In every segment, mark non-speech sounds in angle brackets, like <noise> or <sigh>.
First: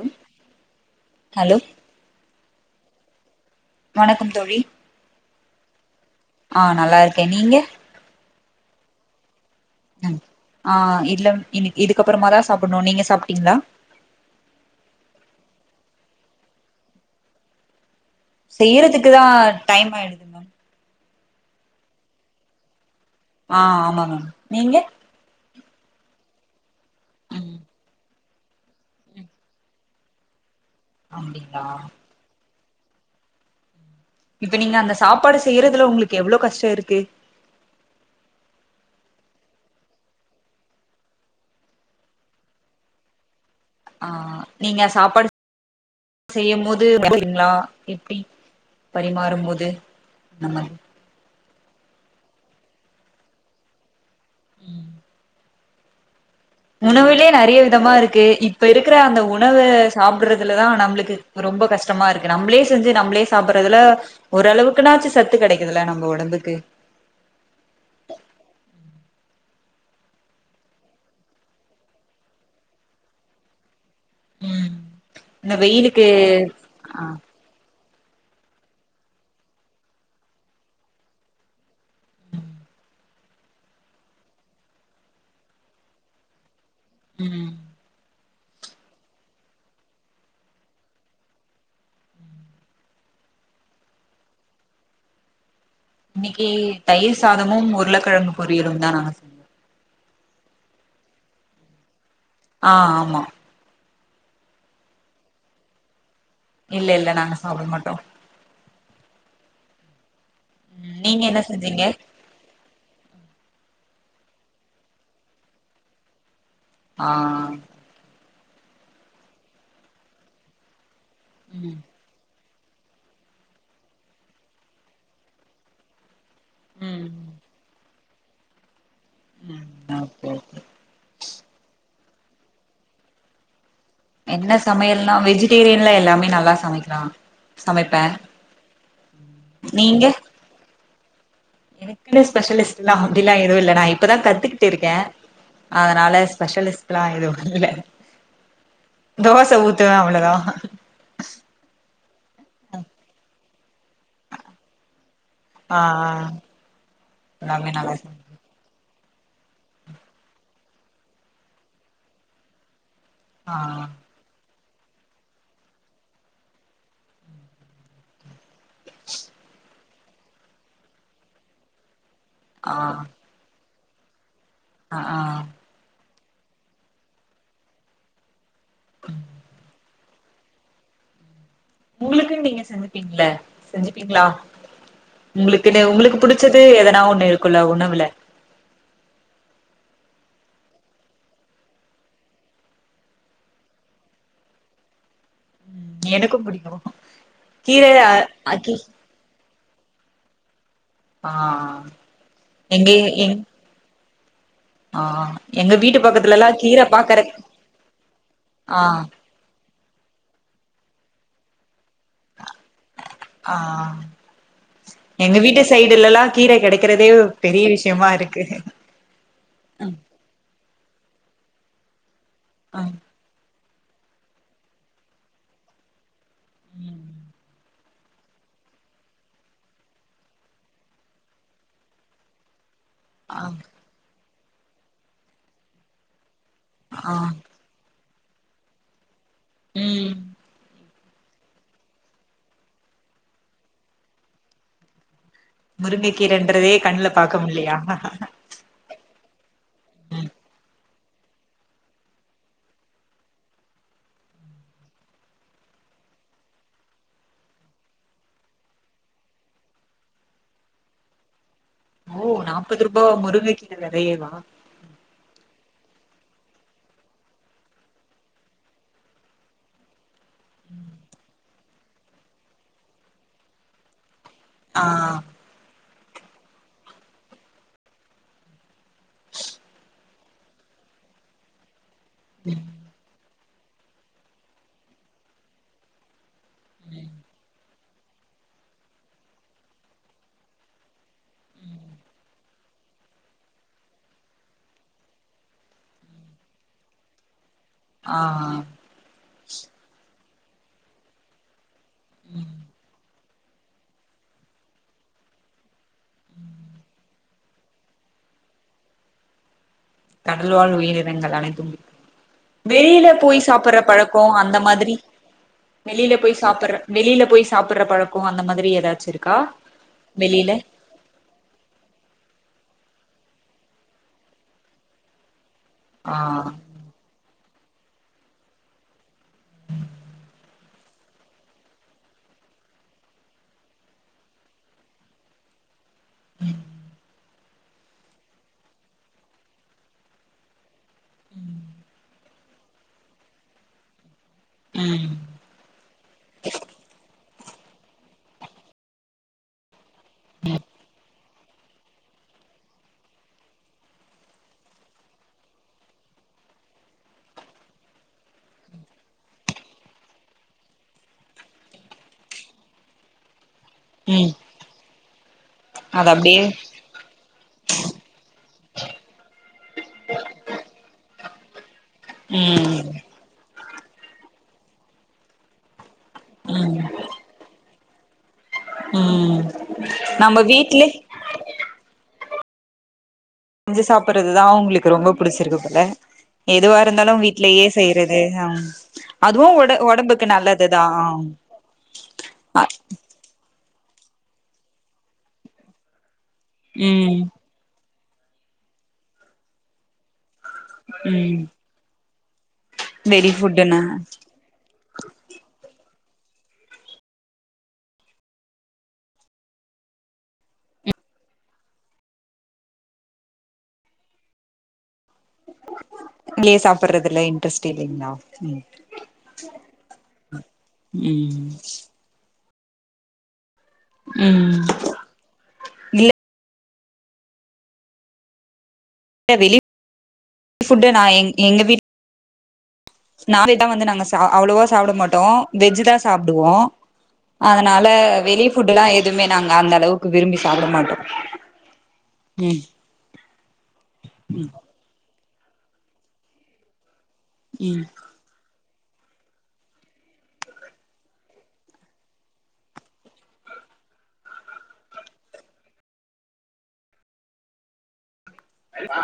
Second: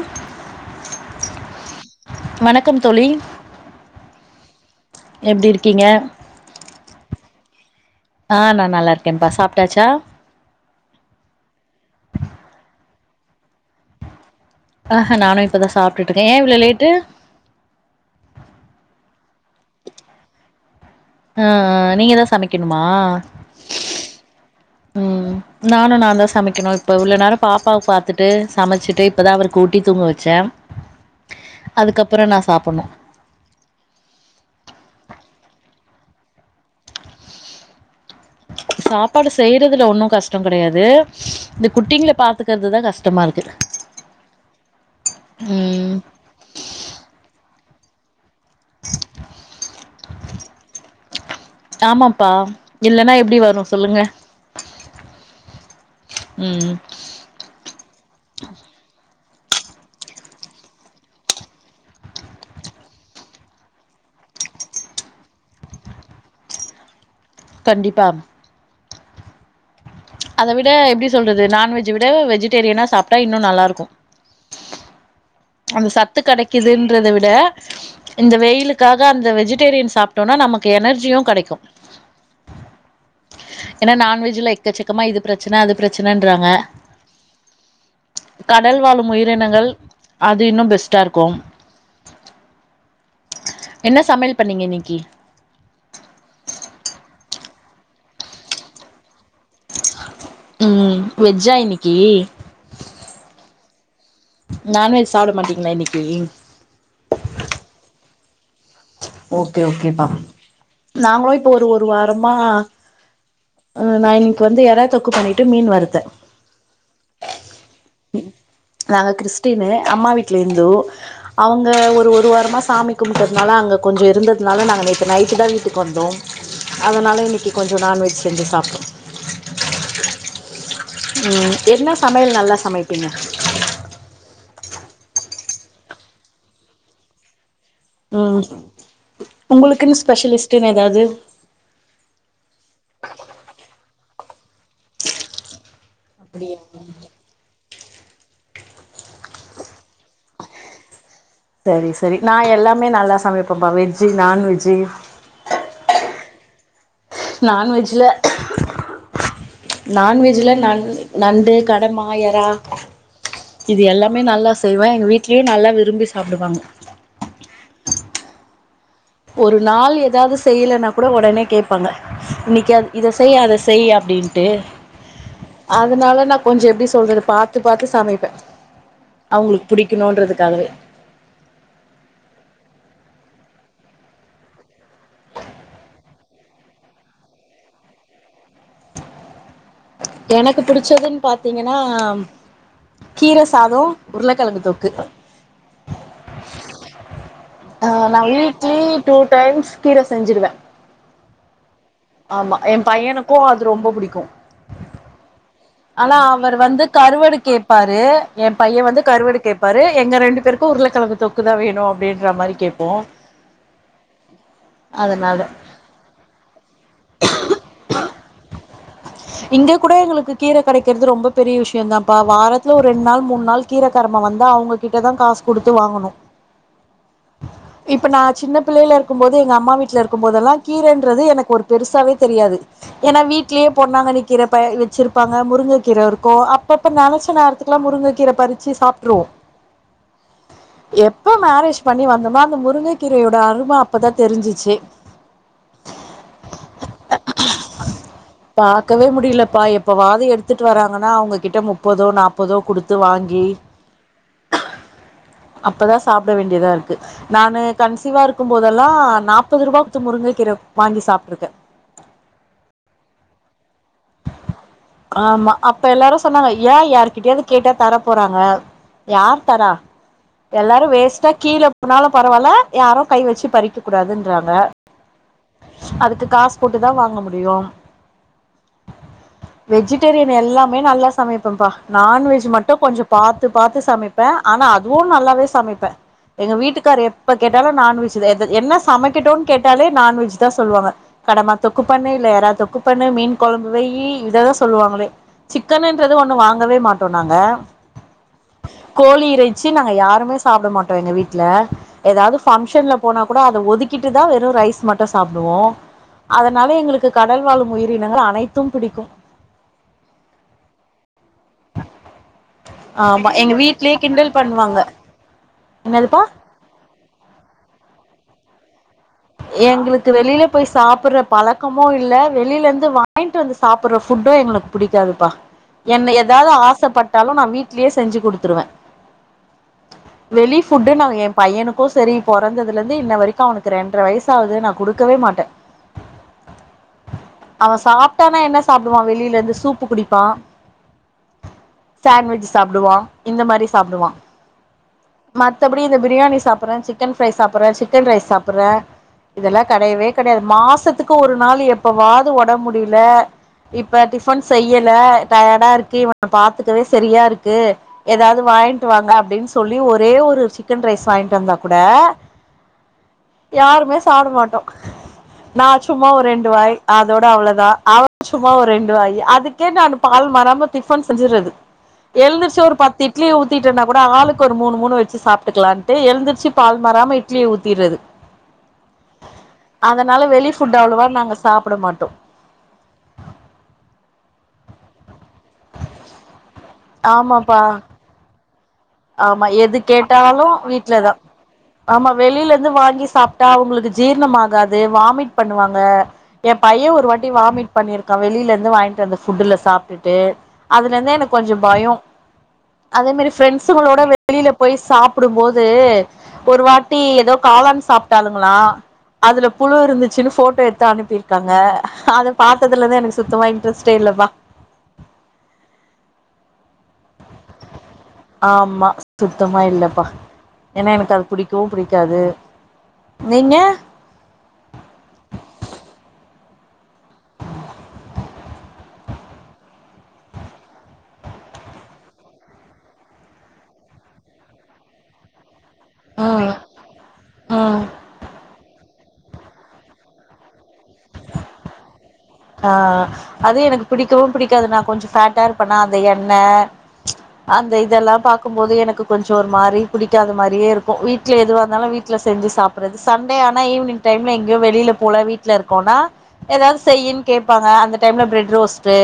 <inaudible> Hello கம் தோழி வணக்கம் தோழி எப்டி இருக்கீங்க ஆ நல்லா இருக்கே நீங்க ஆ நான் நல்லாருக்கே ப்பா சாப் ஆ இல்ல இ இதுக்கப்றமா தா சாப்புடுணு நீங்க சா சாப்ட்டீங்ளா ஆஹ்ஹ நானு இப்பதா சாப்டுட்டு இருக்கே ஏ இவ்ளோ லேட்டு செய்றதுக்கு தா டைம் ஆயிடுது மேம் அ ஆ நீங்க தா சமைக்ணுமா ஆ ஆமா மேம்நீங்க நானு நா தா சமைக்ணு இப்ப இவ்ளோ நேர பாப்பாவ பாத்துட்டு ட்டு சமச்சிட்டு இப்போதா அவர்கு ஊட்டி தூங்க வச்ச அப்டிங்களா அதுக்கப்ற நா சாப் ப்புண்ண இப்ப நீங்க அந்த சாப்பாடு செய்றதுல உங்ளுக்கு எவ்ளோ கஷ்ட இருக்கு சாப்பாடு செய்றதுல ஒன்னு கஷ்ட கெடையாது இந்த குட்டிங்கள பாத்துக்றதுதா கஷ்டமா இருக்கு ஆ நீங்க சாப்பாடு ம் செய்யு போது பாட்டுகேபிங்ளா எப்டி பரிமாறும் போது நம்ம ஆமாப்பா இல்லன்னா எப்டி வரு சொல்லுங்க ம் ம் உணவிலே நெறைய விதமா இருக்கு இப்ப இருக்ற அந்த உ உணவு சாப்புடுறதுலதா நம்ளுக்கு ரொம்ப கஷ்டமாருக்கு நம்ளே செஞ்சு நம்ளே சாப்புடுறதுல ஓரளவுக்குனாச்சு சத்து கெடைக்குதுல நம்ம உடம்புக்கு கண்டிப்பா அத விட எப்டி சொல்றது நான்வெஜ் விட வெஜிடேரியனா சாப்ட்டா இன்னு நல்லா இருக்கு ம் இந்த அந்த வெயிலுக்கு சத்து ஆ கெடைக்குதுன்றத விட இந்த வெயிலுக்காக அந்த வெஜிடேரியன் சாப்ட்டோம்னா நமக்கு எனர்ஜியு கெடைக்கு ஏன்னா நான்வெஜ்ல எக்கச்சக்கமா இது பிரச்சன அது பிரச்சனன்றாங்க உம் கடல் வாழும் உயிரினங்கள் அது இன்னு பெஸ்டா இருக்கு என்ன சமையல் பண்ணீங்க இன்னைக்கு இன்னைக்கு தயிர் சாதமு உருளக்கெழங்கு பொரியலும் தான் நாங்க உம் வெஜ்ஜா இன்னைக்கி ஆஹ் ஆமா நான்வெஜ் சாப்ட மாட்டீங்ளா இன்னைக்கி இல்ல இல்ல நாங்க சாப்ட மாட்டோ ஓகே ஓகேப்பா ம் நீங்க நாங்களு என்ன இப்ப ஒரு செஞ்சீங்க ஒருவாரமா அஹ் நா இன்னைக்கு வந்து யறா தொக்கு பண்ணிட்டு மீன் வருத்தே ஆஹ் நாங்க கிறிஸ்டினு அம்மா வீட்டுல இந்து அவுங்க ம் ஒரு ஒரு வாரமா சா சாமி கும்டு அதனால் அங்க கொஞ்சோ இருந்ததுனால நாங்கள் நேத்து நைட்டு தான் வீட்டுக்கு வந்தோம் ம் அதனால இன்னைக்கு கொஞ்சோ நான்வெஜ் செஞ்சு சாப்டோ ம் ஓகே ஓகே உம் என்ன சமையல் நல்லா சமைப்பீங்க என்ன சமையல்னா வெஜிடேரியன்ல எல்லாமே நல்லா சமைக்கலா சமைப்பே உஹம் உங்களுக்குன்னு நீங்க ஸ்பெஷலிஸ்ட்னு ஏதாவது எனக்குன்னு ஸ்பெஷலிஸ்ட் எல்லாம் அப்படிலாம் எதுவும் இல் நான் இப்பதான் கத்துக்கிட்டு இருக்கேன் அதனால ஸ்பெஷலிஸ்ட் எலாம் எதுவும்ல தோச ஊத்துவேன் அவ்ளதான் சரி சரி நான் எல்லாமே நல்லா சமைப்பேன் அப்பப்ப வெஜ்ஜு நான்வெஜ்ஜு ஆஹ்ஆஹ் நான்வெஜ்ல நான்வெஜ்ல நண் நண்டு கடமா யரா ஆ இது எல்லாமே நல்லா ச செய்வே எங்க வீட்லயும் நல்லா விரும்பி சாப்புடுவாங்க ஒரு நாள் ஏதாவது செய்யலன்னா கூட உடனே கேட்பாங்க ஆ இன்னைக்கு இத செய் அத செய் செய் அப்படின் ஆ ஆ அதனால ந கொஞ்சம் எப்படி சொல்றது பாார்த்து பார்த்து சமைப்பேன் அவுங்குளுக்கு பிடிக்கணும்ன்றதுக்காகவே உங்களுக்கு நீங்க செஞ்சுப்பீங்கள செஞ்சுப்பீங்களா உங்களுக்குன்னு உங்குளுக்கு புடிச்சது எதனா ஒண்ணு இருக்குல உணவுல எனக்கு பிடிச்சதுன்னு பாத்தீங்கன்னா கீர சாதம் உருளக்கெழங்கு தொக்கு எனக்கோ பிடிக்கோ கீர ஆ நா அகி வீக்லி டூ டைம்ஸ் கீர செஞ்சுடுவேன் ஆ ஆமா என் எங்க பையனுக்கோ எங் அது ரொம்ப புடிக்கோ ஆ எங்க வீட்டு ஆனா பக்கத்துலலா அவரு வந்து கீர பாக்கற கருவடு கேட்பாரு என் ஆ பையன் வந்து கருவடு கேட்பாரு எங்க ரெண்டு பேரு உருள கெழம்கு தொக்கு தா வேணோ ஆ எங்க அதனால வீட்டு சைடுலலா கீர கெடைக்கிறதே பெரிய விஷயமா இருக்கு இங்க கூட எங்களுக்கு கீர கெடைக்கிறது ரொம்ப பெரிய விஷயோந் தா வாரத்துல ஆ ஒரு ரெண் நாள் மூணு நாள் கீர கார்மா வந்தா அவுங்ககிட்டதா காசு குடுத்து வாங்கணோ ம் இப்ப நா சின்ன பிள்ளைல இருக்கும் போது எங்க அம்மா வீட்ல இருக்கும்பதெல்லா கீரன்றது எனக்கு ஒரு பெருசாவே தெரியாது ஏன்னா ஆ வீட்லயே பொன்னாங்கன்னி கீறப்பைய வெச்சிருப் ப்பாங்க முருங்கக்கீற இருக்கோ அப்ப இப்ப ஆ நெனச்ச நேரத்துக்குலா முருங்க க்கிற பறிச்சு சாப்ட்டுருவோ ம் எப்ப மேரேஜ் பண்ணி வந்தோமோ அந்த முருங்க கீரயோட அரும அப்பதா தெரிஞ்சிச்சு முருங்கக்கீரைன்றதே கண்ல பாக்க முடிலையா பாயப் இப்பவாது எடுத்துட்டு வராங்கன்னா அவுங்ககிட்ட முப்பதோ நாப்பதோ குடுத்து வாங்கி அப்பதா சாப்பிட வேண்டியதா இருக்கு நானு கன்சிவா இருக்கும் போதெல்லா நாற்பது ரூபாத்து முருங்க கீர வாங்கி சாப்ட்ருக்க ஓ நாப்பது ரூபாவா முருங்கக்கீர வெதையவா ஆமா அப்ப எல்லாரு சொன்னாங்க ஏ யாரு்கிட்டயாவது கேட்டா தர போறாங்க யார் தரா எல்லாரோ வேஸ்டா கீழப்ப னாலோ பரவால யாரோ கை வெச்சு பறிக்க கூடாதுன் அ அதுக்கு காசு போட்டுதா வாங்க முடியோ வெஜிடேரியன் எல்லாமே நல்லா சமைப்பேப்பா நான்வெஜ் ம் மட்டும் கொஞ்சோ பாத் பாத்து பாத்து சமைப்பே ஆனா அதுவோ நல்லாவே சமைப்பே எங்க வீட்டுக்காரு எப்ப கேட்டாலோ நான்வெஜ் என்ன சமைக்கட்டோனு கேட்டாலே நான்வெஜ் தா சொல்லுவாங்க கடமா தொக்கு பண்ணு இல்ல எறா தொக்கு பண்ணு மீன் கொழம்பு வெய்யு இத தாச் சொல்லுவாங்களே சிக்கனுன்றது ஒண்ணு வாங்கவே மாட்டோ நாங்க ஆ கோழி இறைச்சு நாங்க யாருமே ச் சாப்ட மாட்டோ எங்க வீட்ல ஏதாது ஃபங்க்ஷன்ல போனா க் கூட அத ஒதுக்கிட்டுதா வெறு ரைஸ் மட்டு சாப்டுவோ அதனால எங்களுக்கு க உடல் வாழும் உயிரினங்கள் அனைத்தும் பிடிக்கும் கடல் வாழ் உயிரி னங்கள் அனைத்தும் வெளில ஆமா போய் எங்க சாப்புட்ற வீட்லயே பழக்கோ கிண்டல் அந்த பண்ணுவாங்க மாதிரி வெளில என்னதுப்பா போய் சாப்புட்ற வெளில போய் சாப்புட்ற பழக்கோ அந்த மாத்ரி ஏதாச்சு இருக் எங்களுக்கு வெளில போய் சாப்புட்ற பழக்கமோ இல்ல வெளில இந் து வாங்கிட்டு வந்து சாப்புட்ற ஃபுட்டு எங்களுக்கு புடிக்காதுப்பா என்ன ஆ ஏதாவ்து ஆசப்பட்டாலு நா வீட் ட்லயே செஞ்சு கொடுதுருவே வெளி ஃபுட்டு நா எ பையனுக்கு செரி பொறந்ததுல இருந்து இன்ன வரைக்கு அவனுக்கு ரெண்ட்ர வயச் சாவுது நா கொடுக்கவே மாட்டே உம் அவ சாப்டானா என்ன சாப்டுவா வெளிலந்து சூப்பு குடிப்பா சான்வெஜ் ச் சாப்டுவா இந்த மாரி சாப்டுவா ம் மத்தப்டி இந்த பிரியாணி சாபுர சிக்கன் ஃப்ரை சாபுர சிக்கன் ரைஸ் சாபுர இதெலா கெடையவே கெடயாது மாசத்துக்கு ஒரு நாலு எப்பவாது ஒடம் முடில இப்ப டிஃபன் செய்யல டயாடா இருக்கு இவன பாத்துக்கவே செரியா இருக்கு ஏதாவ்து வாயின்ட் வாங்க அப்டின் சொல்லி ஒரே ஒரு சிக்கன் ரைஸ் வாயின்ட் வந்தா கூட யாருமே சாட ம் மாட்டோ நா சும்மா அது ஒரு அப்டியே ரெண்டு வாய் அதோட அவ்ளோதா அவர் சும் சுமா ஒரு ரெண்டு வாயி அதுக்கே நான் பால் மாராம டிஃபன் செஞ்சுறது எழ்ந்துருசு ஒரு ம் பத்து இட்லிய ஊத்திட்டனா கூட ஆளுக்கு ஒரு மூணு மூணு வெச்சு சாப்டுக்கலான்டு எழ்ந்துருசு ம் பால் மாராம இட்லிய ஊத்திறது ம் அதனால நம்ம வெளி ஃபுட் வீட்லே அவ்ளவா நாங்க சாப்ட மாட்டோ செஞ்சு சாப்புறதுதா அவுங்ளுகு ரொம்ப பிடிசுருகு போல எதுவா இருந்தாலு ஆமாப்பா வீட்லயே செய்றது அஹ் ஆமா எது கேட்டாலு வீட்லதா ஆமா அ வெளிலந்து வாங்கி சாப்டா அவுங்குளுகா ஜீர்ணம் ஆகாது வாமிட் பண்ணுவாங்க எ பைய ஒரு ம் வாட்டி வாமிட் பண்ணிருகா வெளிலந்து வாங்கிட்டு வந்த ஃபுட்டுல சாப்டுடு அதலந்தே எனக் ம் கொஞ்சொ பயோ அதே மாரி வெளி ஃப்ரெண்ட்ஸ் ஃபுட்டுனா பிரண்ட்ஸ்ங்களோட வெளில போய் சாப்டும் போது ஒரு வாட்டி ஏதோ காளான் சாப்டாலுங்களா அதுல புழு இருந்துச்சுனு போட்டோ எடுத்து அனுபிர்காங்க அத பாத்ததுல இருந்து எனக்கு சுத்தமா இன்ட்ரெஸ்ட்டே இல்லப்பா நீயா சாப்புட்ற ஆமா சுத்தமா இல்லப்பா ஏனா எனக்கு அது ம் புடிக்கவு புடிக்காது நீங்க ம் இல்ல வெளி ஃபுட்ட நா எங்க வீட் <unintelligible> வந்து நாங்க அவ்ளோவா சாப்ட மாட்டோ வெஜ்தா சாப்டுவோ ம் ம் அதனால வெளி ஃபுட்லா இல்ல நாங்க அந்தளவுக்கு விரும்பி சாப்ட மாட்டோ <inaudible> ம் ஆஹ் அது எனக் பிடிக்கவு பிடிக்காது நா கொஞ்சொ சாப்ட் கால் பண்ணா அது என்ன அந்த ம் இதெல்லா பாக் இருக்கு போது எனக்கு கொஞ்ச ஒரு மாரி புடிக்காத மாரியே இருக்கு, வீட்ல எதுவா இருந்தாலு வீட்ல செஞ்சு சாப்டுறது. சண்டே ஆனா ஈவினிங் டைம்ல எங்யு வெளில போல வீட்ல இருக்கோனா ஏதாவது செயின் கேப்பாங்க அந்த டைம்ல பிரட் ரோஸ்ட்டு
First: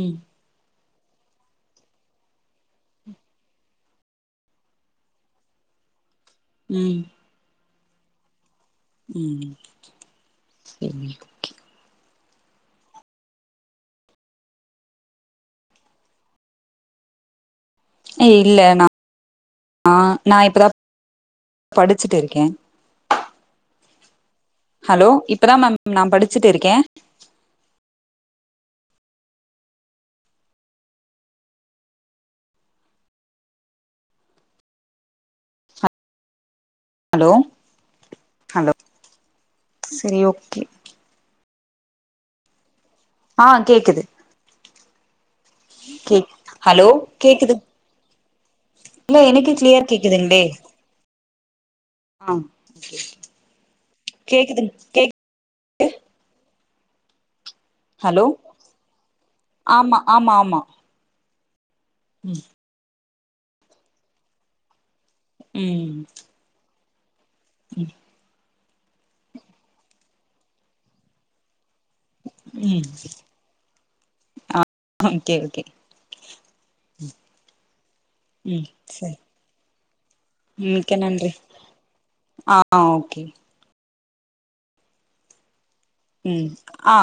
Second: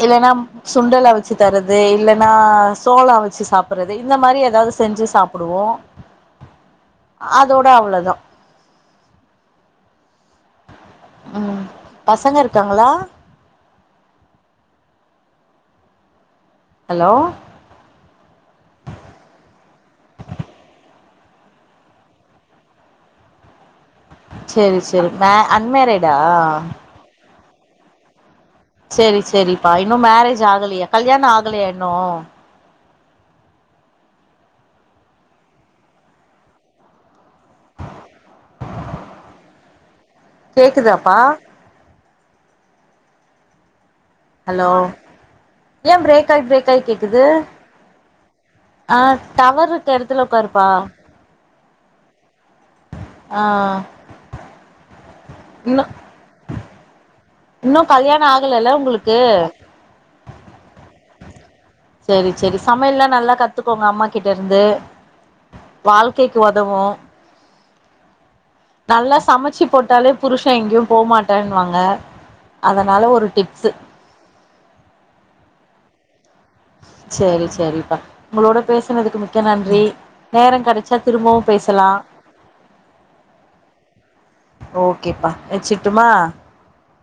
ம் இல்லன்னா சுண்டல் அவுச்சு தரது, இல்லன்னா சோளம் அவுச்சு சாப்பறது இந்த மாதிரி ஏதாவது செஞ்சு சாப்டுவோ ம் அவ்ளோதா ம் சரி ம் பசங்க இருக்காங்களா ஹலோ ஏ இல்ல ந நா இப்பதா படிச்சுட்டு இருக்கே சரி சரி ஹலோ மே இப்பதா மேம் நா அன்மேரிடா படிச்சுட்டு இருக்கே சரி சரிப்பா இன்னு மேரேஜ் ஆகலையா கல்யாண ஆகலயா இன்னு ஹலோ ஹலோ செரி ஓகே கேக்குதாப்பா ஆ கேக்குது ஹலோ ஏ பிரேக் கேக் ஆயி பிரேக் ஆயி ஹலோ கேக்குது, ஆ இல்ல எனக்கு கிளியர் டவர்ருக்க எடத்துல உட்காருப்பா ஆஹ் ஆ கேக்குது கேக் ன்ன இன்னு கல்யாண ஹலோ ஆகலல்ல உங்களுக்கு ஆமா ஆமா ஆமா சரி ம் சரி சமையலா நல்லா கத்துக்கோங்க அம்மா கிட்ட இருந்து ம் வாழ்க்கைக்கு ஒதவோ <unintelligible> நல்லா சமைச்சு போட்டாலே புருஷ எங்கியோ போமாட்டன்னுவாங்க ம் அதனால ஒரு டிப்சு ஓகே ஓகே சரி சரிப்பா உங்களோட ம் சரி பேசுனதுக்கு மிக்க நன்றி நேர கெடச்சா மிக்க நன்றி திரும்பவு பேசலா ஆ ஓகே ஓகேப்பா வெச்சுட் ம் ஆ